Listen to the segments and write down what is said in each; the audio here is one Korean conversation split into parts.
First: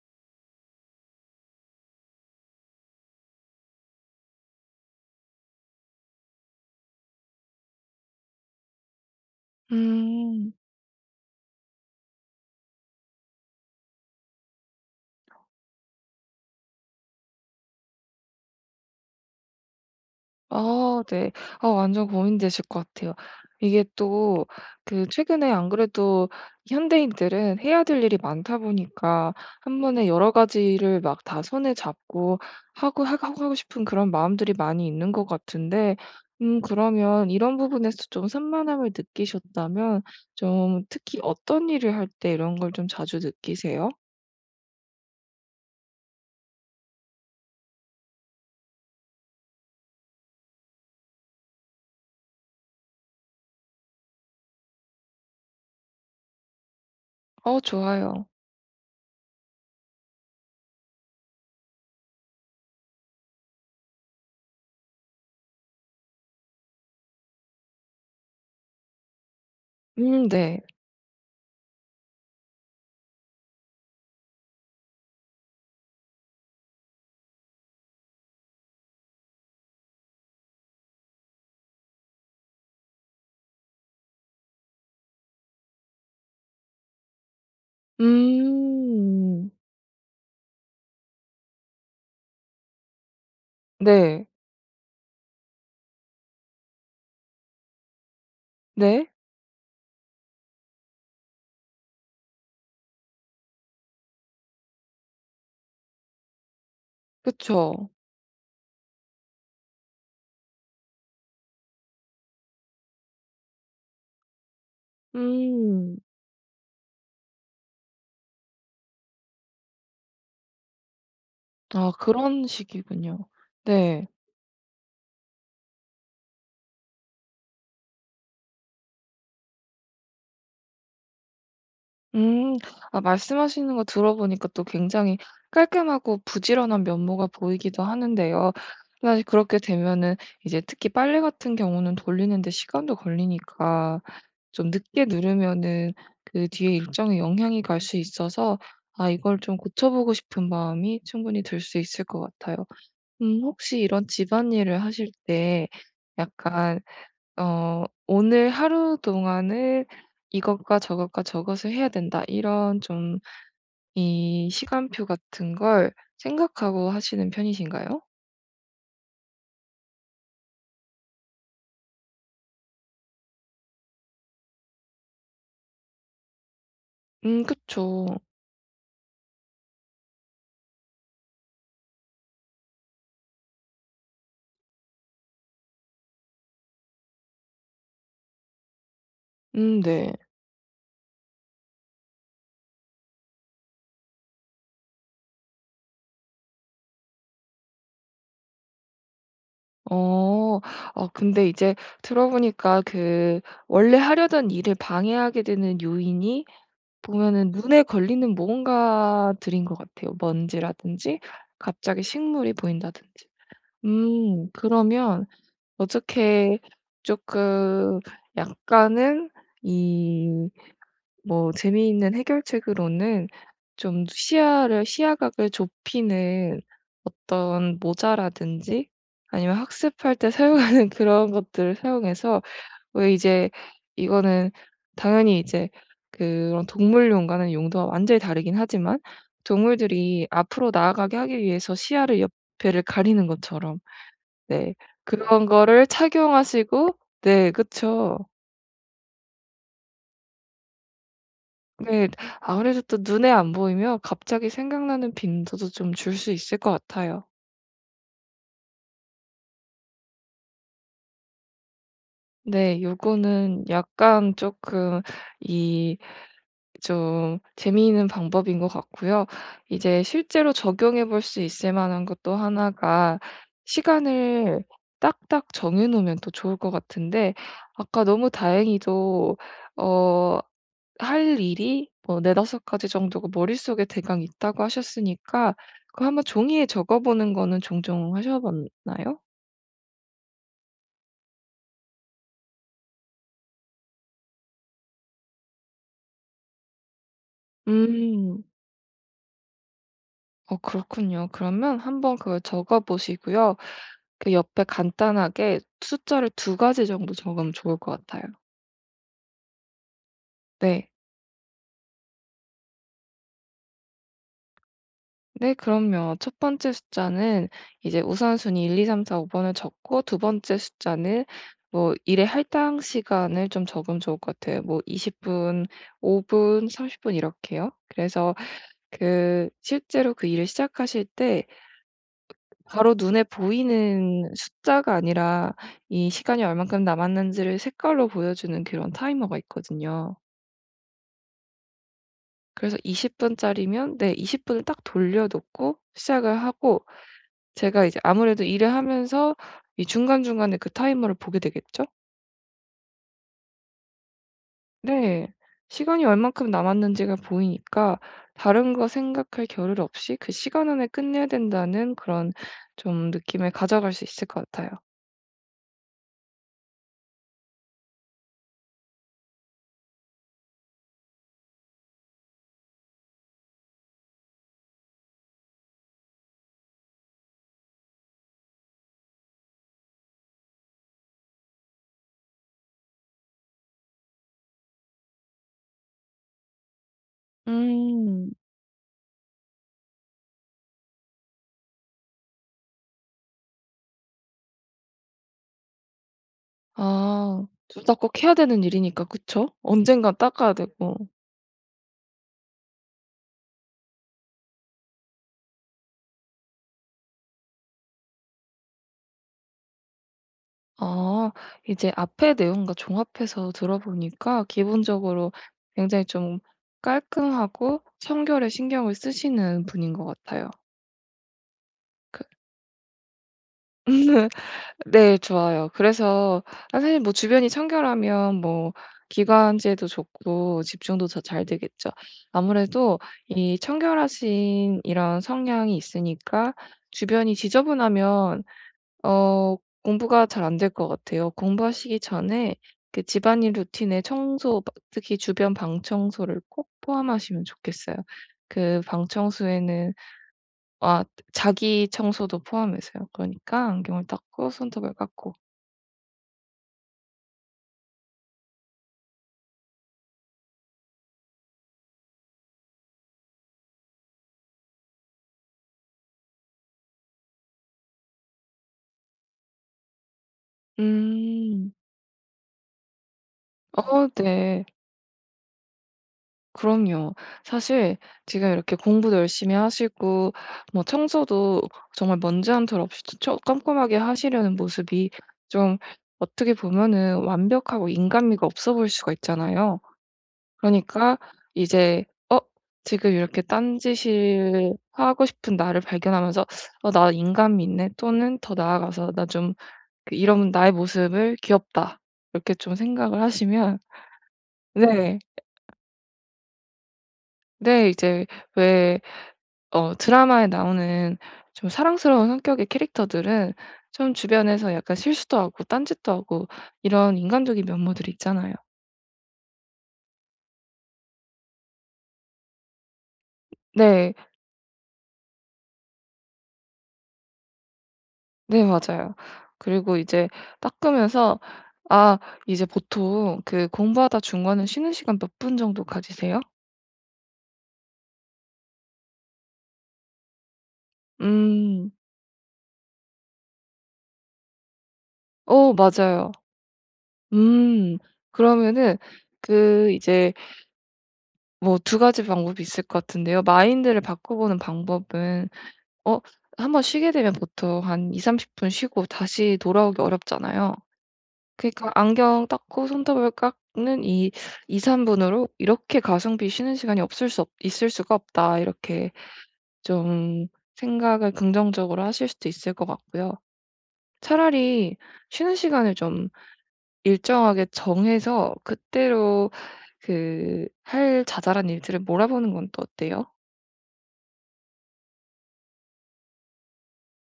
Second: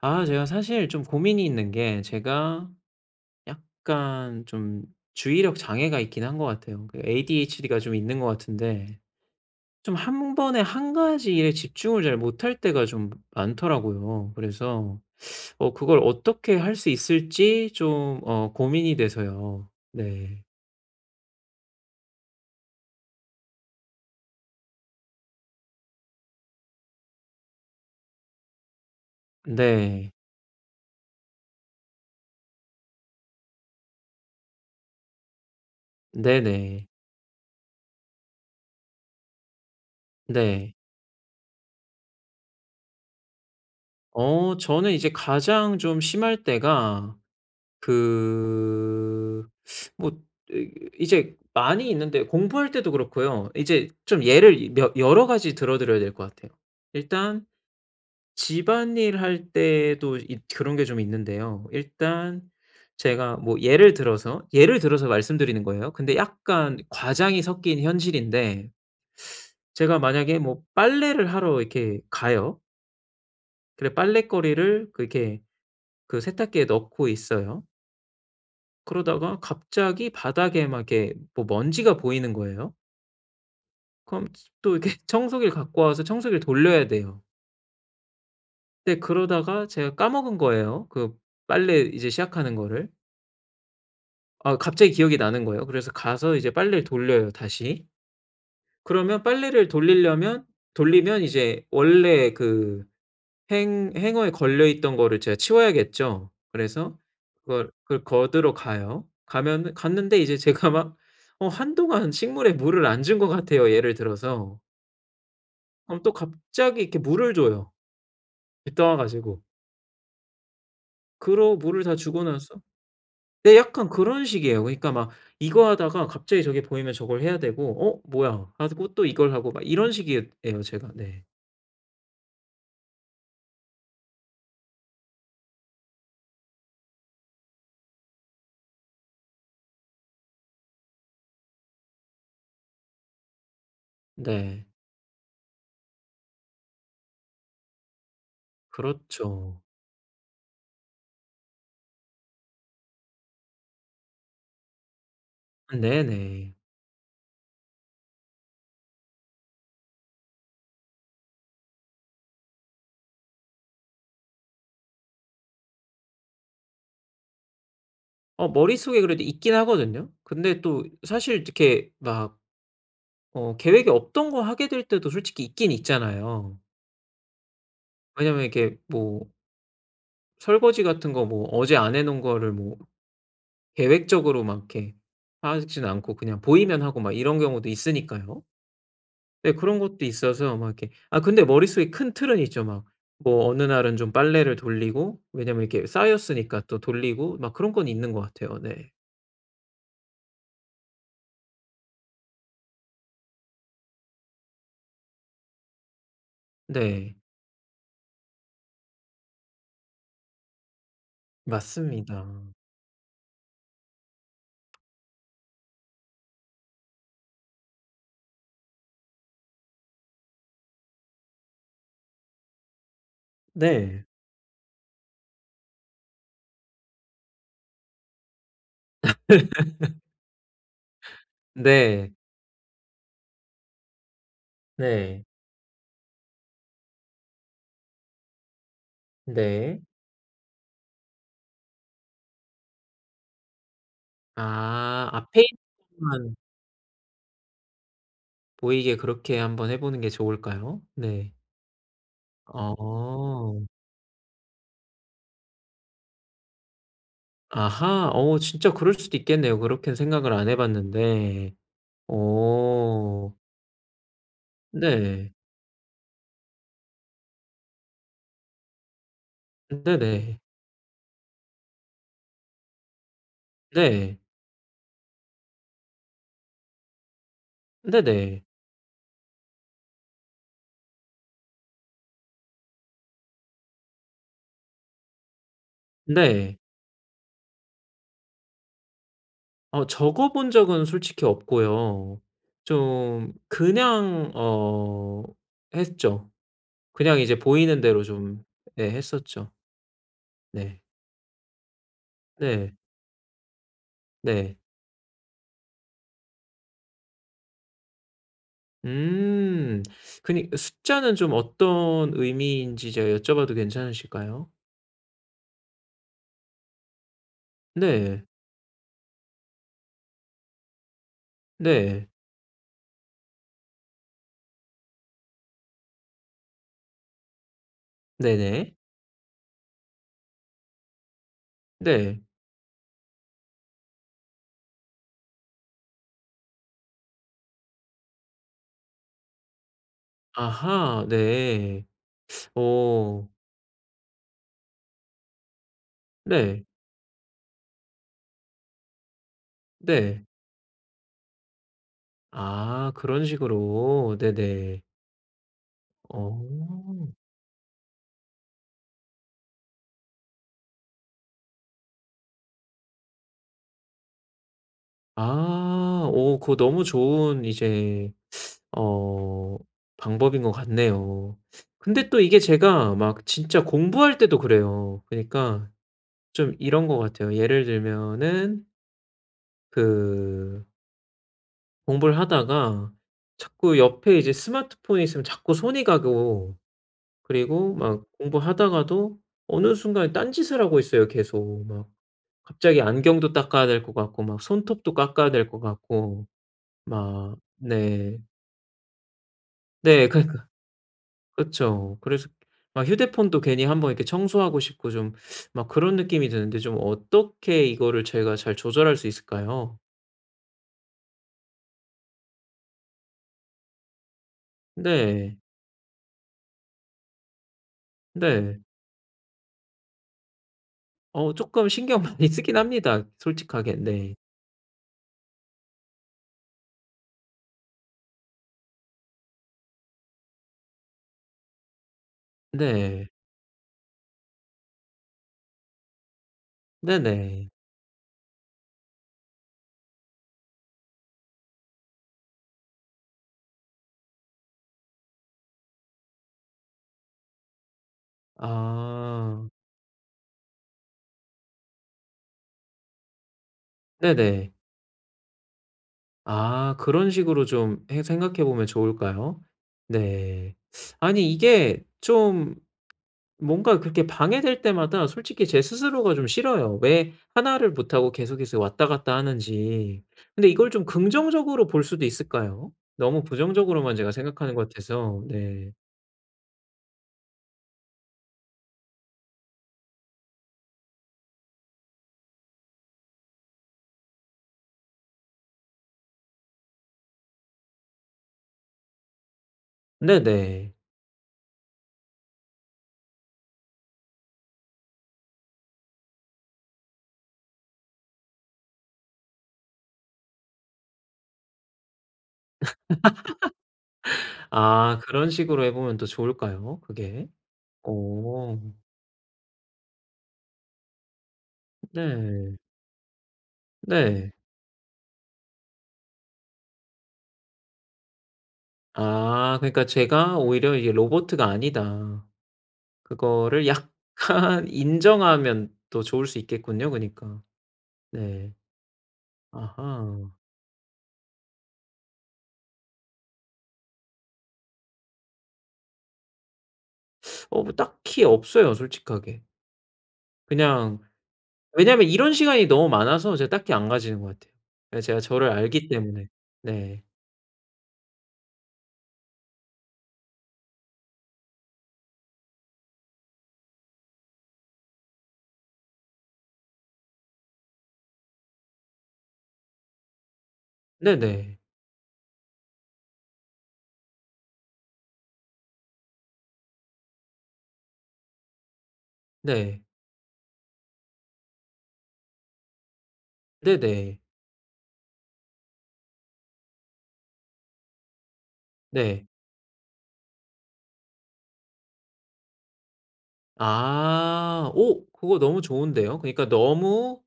아 제가 사실 좀 고민이 있는 게 제가 약간 좀 주의력 장애가 있긴 한 것 같아요. 그 ADHD가 좀 있는 것 같은데 좀 한 음. 번에 한 가지 일에 집중을 잘 못할 때가 좀 많더라고요. 그래서 그걸 어떻게 할 수 있을지 좀 고민이 돼서요. 네. 아 네. 아 완전 고민되실 것 같아요. 이게 또 그 최근에 안 그래도 현대인들은 해야 될 일이 많다 보니까 한 번에 네. 여러 가지를 막 다 손에 잡고 하고 싶은 그런 마음들이 많이 있는 것 같은데 네네. 그러면 이런 부분에서 좀 산만함을 느끼셨다면 네. 좀 특히 어떤 일을 할 때 이런 걸 좀 자주 느끼세요? 저는 이제 가장 좀 심할 때가 그 뭐 이 이제 많이 있는데 공부할 때도 그렇고요. 이제 좀 예를 몇 여러 가지 들어 드려야 될 것 같아요. 일단 어 좋아요. 집안일 할 때도 이 그런 게 좀 있는데요. 일단 제가 뭐 예를 들어서 말씀드리는 거예요. 근데 약간 과장이 섞인 현실인데 제가 만약에 네. 뭐 빨래를 하러 이렇게 가요. 그래 빨래거리를 그렇게 그 세탁기에 넣고 있어요. 그러다가 갑자기 바닥에 막 이렇게 뭐 먼지가 보이는 거예요. 그럼 또 이렇게 청소기를 갖고 와서 청소기를 돌려야 돼요. 근데 음. 그러다가 제가 까먹은 거예요. 그 빨래 이제 시작하는 거를. 네. 아 갑자기 기억이 나는 거예요. 그래서 가서 이제 빨래를 돌려요 다시. 네. 그러면 빨래를 돌리려면 돌리면 이제 원래 그 행 행어에 걸려 있던 거를 제가 치워야겠죠. 그래서 그걸 그쵸. 그걸 걷으러 가요. 가면은 갔는데 이제 제가 막 한동안 식물에 물을 안 준 것 같아요, 예를 들어서. 음. 그럼 또 갑자기 이렇게 물을 줘요, 떠와 가지고. 그러고 물을 아 다 주고 그런 나서 식이군요. 네 약간 네. 그런 식이에요. 그러니까 막 이거 하다가 갑자기 저게 보이면 저걸 해야 되고 '어 뭐야?' 하고 또 이걸 하고 막 이런 식이에요 제가. 네. 음. 아 말씀하시는 거 들어보니까 또 굉장히 깔끔하고 부지런한 면모가 보이기도 하는데요. 사실 그렇게 되면은 이제 특히 빨래 같은 경우는 돌리는 데 시간도 걸리니까 네. 좀 늦게 누르면은 그 뒤에 일정에 영향이 갈 수 있어서 아 이걸 좀 그렇죠. 고쳐 보고 싶은 마음이 충분히 들 수 있을 것 같아요. 혹시 이런 집안일을 하실 때 네네. 약간 오늘 하루 동안은 이것과 저것과 저것을 해야 된다. 이런 좀 이 시간표 같은 걸 생각하고 하시는 편이신가요? 머릿속에 그래도 있긴 하거든요. 근데 또 사실 이렇게 막 계획이 없던 거 하게 될 때도 솔직히 있긴 있잖아요. 그쵸. 왜냐면 이렇게 뭐 설거지 같은 거 뭐 어제 안 해 놓은 거를 뭐 계획적으로 막 이렇게 하진 않고 그냥 보이면 하고 막 이런 경우도 있으니까요. 네 그런 것도 네. 있어서 막 이렇게 아 근데 머릿속에 큰 틀은 있죠. 막 뭐 어느 날은 좀 빨래를 돌리고 왜냐면 이렇게 쌓였으니까 또 돌리고 막 그런 건 있는 것 같아요. 네. 어, 근데 이제 들어보니까 그 원래 하려던 일을 방해하게 되는 요인이 네. 보면은 눈에 걸리는 무언가들인 것 같아요. 먼지라든지 갑자기 맞습니다. 식물이 보인다든지. 그러면 어떻게 조금 약간은 이 뭐 재미있는 해결책으로는 네. 좀 시야를 시야각을 좁히는 어떤 모자라든지 아니면 학습할 때 사용하는 그런 것들을 네. 사용해서 왜 이제 이거는 네. 당연히 이제 그런 동물용과는 용도가 완전히 다르긴 하지만 네. 동물들이 앞으로 나아가게 하기 위해서 시야를 옆에를 가리는 것처럼 네. 아. 아 그런 거를 페인트만 착용하시고 네 그쵸. 보이게 그렇게 한번 해 보는 게 좋을까요? 네. 네. 아무래도 또 눈에 안 어. 보이면 갑자기 생각나는 빈도도 좀 줄 수 있을 것 같아요. 아하. 진짜 그럴 수도 있겠네요. 그렇게는 생각을 안 해 봤는데. 네. 어. 요거는 약간 쪼끔 네. 이 좀 재미있는 방법인 것 같고요. 이제 네네. 실제로 적용해 볼 수 있을 만한 것도 하나가 네. 시간을 딱딱 정해 놓으면 또 좋을 것 같은데 네 아까 너무 네. 다행히도 어 할 일이 뭐 4-5 가지 정도가 머릿속에 대강 있다고 하셨으니까 그 한번 네. 종이에 적어 보는 거는 종종 하셔 봤나요? 적어 본 적은 솔직히 없고요. 좀 그냥 했죠. 그냥 이제 보이는 대로 좀 음. 예 했었죠. 어 네. 그렇군요. 그러면 한번 그걸 네. 적어 보시고요. 그 네. 옆에 간단하게 숫자를 두 가지 정도 적으면 좋을 것 같아요. 음. 그니 네. 숫자는 좀 어떤 의미인지 제가 여쭤봐도 괜찮으실까요? 네, 그럼요. 첫 번째 숫자는 이제 네. 우선순위 1, 2, 3, 4, 5번을 적고 두 번째 숫자는 뭐 네. 일의 할당 시간을 좀 적으면 좋을 것 같아요. 뭐 20분, 5분, 30분 이렇게요. 그래서 네네. 그 실제로 그 일을 시작하실 때 네. 바로 눈에 보이는 숫자가 아니라 이 시간이 얼만큼 남았는지를 색깔로 보여주는 그런 타이머가 있거든요. 아하. 네. 그래서 어. 20분짜리면 네, 20분을 딱 돌려놓고 시작을 네. 하고 제가 이제 아무래도 일을 하면서 이 네. 중간중간에 그 타이머를 보게 되겠죠? 아 그런 식으로. 네네. 네. 시간이 얼만큼 어. 남았는지가 보이니까 다른 거 생각할 겨를 없이 그 시간 안에 끝내야 된다는 그런 좀 느낌을 가져갈 수 있을 것 같아요. 아. 그거 너무 좋은 이제 어 방법인 것 같네요. 근데 또 이게 제가 막 진짜 공부할 때도 그래요. 그니까 좀 이런 것 같아요. 예를 들면은 그 공부를 하다가 자꾸 옆에 이제 스마트폰이 있으면 자꾸 손이 가고 그리고 막 음. 공부하다가도 어느 순간에 딴짓을 하고 있어요 계속. 막 갑자기 안경도 닦아야 될 것 같고 막 손톱도 깎아야 될 것 같고 막 아. 둘 다 네. 꼭 해야 되는 일이니까 그쵸? 네. 언젠간 그러니까 닦아야 되고. 그쵸. 그래서 막 휴대폰도 괜히 한번 이렇게 청소하고 싶고 좀 막 그런 느낌이 드는데 좀 어떻게 이거를 제가 잘 조절할 수 있을까요? 아 이제 앞의 내용과 종합해서 들어보니까 기본적으로 네. 굉장히 좀 깔끔하고 청결에 네. 신경을 쓰시는 분인 것 같아요. 쪼끔 신경 그 많이 쓰긴 합니다 솔직하게. 네. 네 좋아요. 그래서 아 사실 뭐 주변이 청결하면 뭐 기관지에도 좋고 집중도 더 잘 되겠죠. 아무래도 네. 이 청결하신 이런 성향이 있으니까 주변이 네네. 지저분하면 어 공부가 잘 안 될 것 같아요. 공부하시기 전에 그 집안일 루틴에 청소 바 특히 주변 방 청소를 꼭 포함하시면 좋겠어요. 그 방 아. 청소에는 아 자기 청소도 포함해서요. 그러니까 안경을 닦고 네네. 손톱을 깎고. 아 그런 식으로 좀 해 생각해 보면 좋을까요? 네. 아니 이게 좀 뭔가 그렇게 방해될 때마다 솔직히 제 스스로가 좀 싫어요. 왜 하나를 못하고 계속해서 왔다 갔다 하는지. 근데 이걸 좀 긍정적으로 음. 볼 수도 있을까요? 너무 부정적으로만 어 제가 생각하는 네. 것 같아서. 네. 그럼요. 사실 지금 이렇게 공부도 열심히 하시고 뭐 청소도 정말 먼지 한 털 없이 처 꼼꼼하게 하시려는 모습이 좀 어떻게 보면은 완벽하고 인간미가 없어 보일 수가 있잖아요. 네네. 그러니까 이제 어 지금 이렇게 딴짓을 하고 싶은 나를 발견하면서 '어 나 인간미 있네.' 또는 더 나아가서 '나 좀 그 이런 나의 모습을 귀엽다.' 이렇게 좀 생각을 하시면 아 네. 그런 식으로 해 보면 또 좋을까요? 그게? 네. 이제 오 왜 드라마에 나오는 좀 사랑스러운 네. 성격의 캐릭터들은 좀 네. 주변에서 약간 실수도 하고 딴짓도 하고 이런 인간적인 면모들이 있잖아요. 아 그러니까 제가 오히려 이게 '로보트가 아니다.' 그거를 약간 네. 인정하면 또 좋을 수 있겠군요 그니까. 러 네. 네 맞아요. 그리고 이제 아하. 닦으면서 아 이제 보통 그 공부하다 중간에 쉬는 시간 몇 분 정도 가지세요? 뭐 딱히 없어요 솔직하게. 그냥 음. 왜냐면 이런 시간이 너무 많아서 제가 딱히 안 가지는 것 같아요. 그냥 제가 저를 어 알기 때문에. 맞아요. 네. 음. 그러면은 그 이제 뭐 두 가지 방법이 있을 것 같은데요. 마인드를 바꿔 보는 방법은 어 한 번 쉬게 되면 보통 한 20-30분 쉬고 다시 돌아오기 어렵잖아요. 네 네. 그러니까 안경 닦고 손톱을 깎는 이 2-3 분으로 '이렇게 가성비 쉬는 시간이 없을 수 없 있을 수가 없다.' 이렇게 네. 좀 생각을 긍정적으로 하실 수도 있을 것 같고요. 네네. 차라리 쉬는 시간을 좀 일정하게 정해서 네. 그때로 그 할 자잘한 일들을 몰아보는 건 또 어때요? 아. 오 그거 너무 좋은데요. 그러니까 너무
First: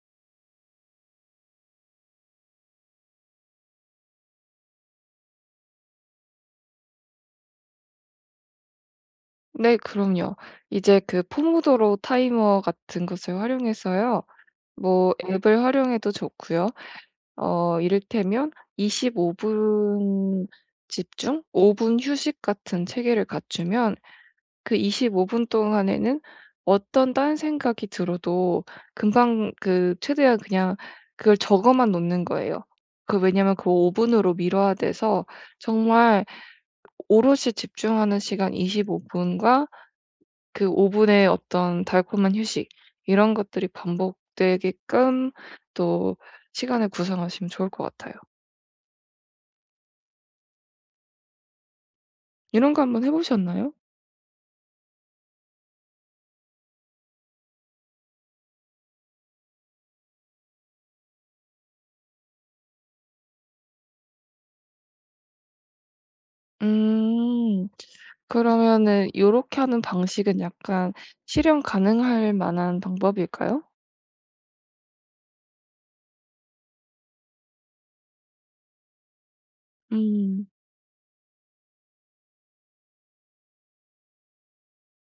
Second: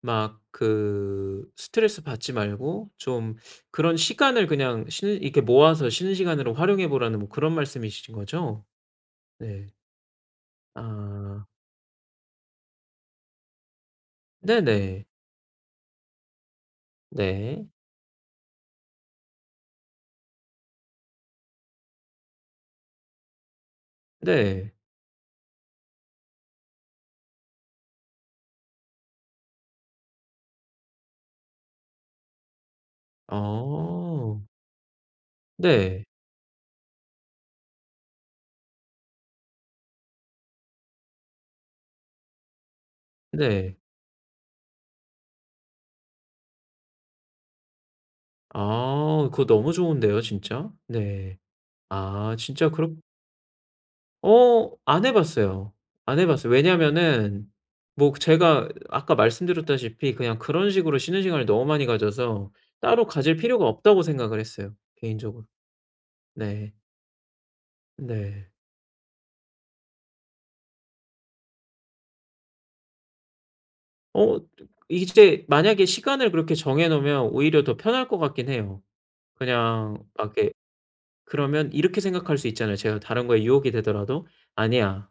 막 그 스트레스 받지 말고 좀 그런 시간을 그냥 쉬는 이렇게 모아서 쉬는 시간으로 활용해 보라는 뭐 그런 말씀이신 거죠? 네. 네 그럼요. 이제 그 아. 포모도로 타이머 같은 것을 활용해서요. 네네. 뭐 앱을 활용해도 좋고요. 네. 이를테면 25분 집중, 5분 휴식 같은 체계를 갖추면 네. 그 25분 동안에는 어떤 딴 생각이 들어도 금방 그 최대한 그냥 그걸 적어만 놓는 거예요. 그 왜냐면 그 5 분으로 어. 미뤄야 돼서 네. 정말 오롯이 집중하는 시간 25 분과 그 5 분의 어떤 달콤한 휴식 이런 것들이 네. 반복되게끔 또 시간을 구성하시면 좋을 것 같아요. 아 그거 너무 좋은데요 진짜. 네. 아 진짜 이런 거 그렇 한번 해 보셨나요? 어 안 해 봤어요. 안 해 봤어요. 왜냐면은 뭐 제가 아까 말씀드렸다시피 그냥 그런 식으로 쉬는 시간을 너무 많이 가져서 따로 가질 필요가 없다고 생각을 했어요 개인적으로. 네. 음. 네. 그러면은 요렇게 하는 방식은 약간 실현 가능할 만한 방법일까요? 어 이제 만약에 시간을 그렇게 정해 놓으면 오히려 더 편할 것 같긴 해요. 그냥 막 음. 이렇게 그러면 이렇게 생각할 수 있잖아요. 제가 다른 거에 유혹이 되더라도 '아니야.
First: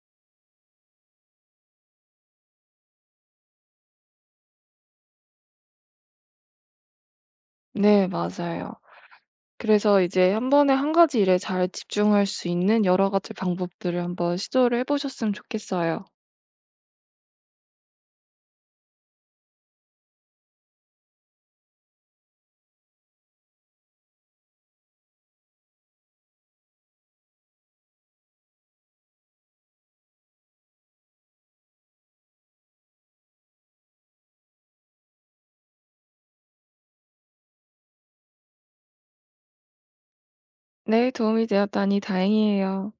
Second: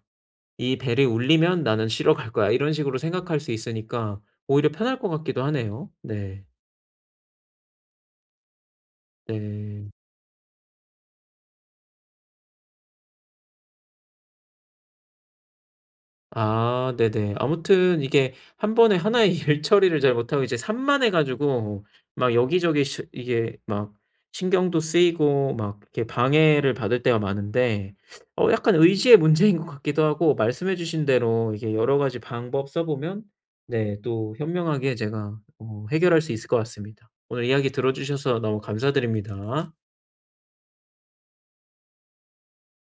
이 벨이 울리면 나는 쉬러 갈 거야.' 이런 식으로 생각할 수 있으니까 오히려 편할 것 같기도 하네요. 네. 네 맞아요. 네. 그래서 이제 한 번에 한 가지 일에 잘 집중할 수 있는 여러 가지 방법들을 한번 시도를 해 보셨으면 좋겠어요. 아 네네. 아무튼 이게 한 번에 하나의 일 처리를 잘 못하고 이제 산만해 가지고 막 여기저기 시 이게 막 신경도 쓰이고 막 이렇게 방해를 받을 때가 많은데 약간 의지의 문제인 것 같기도 하고 말씀해 주신 대로 이게 여러 가지 방법 써 보면 네 또 현명하게 제가 해결할 수 있을 것 같습니다. 오늘 이야기 들어 주셔서 너무 감사드립니다. 네 도움이 되었다니 다행이에요.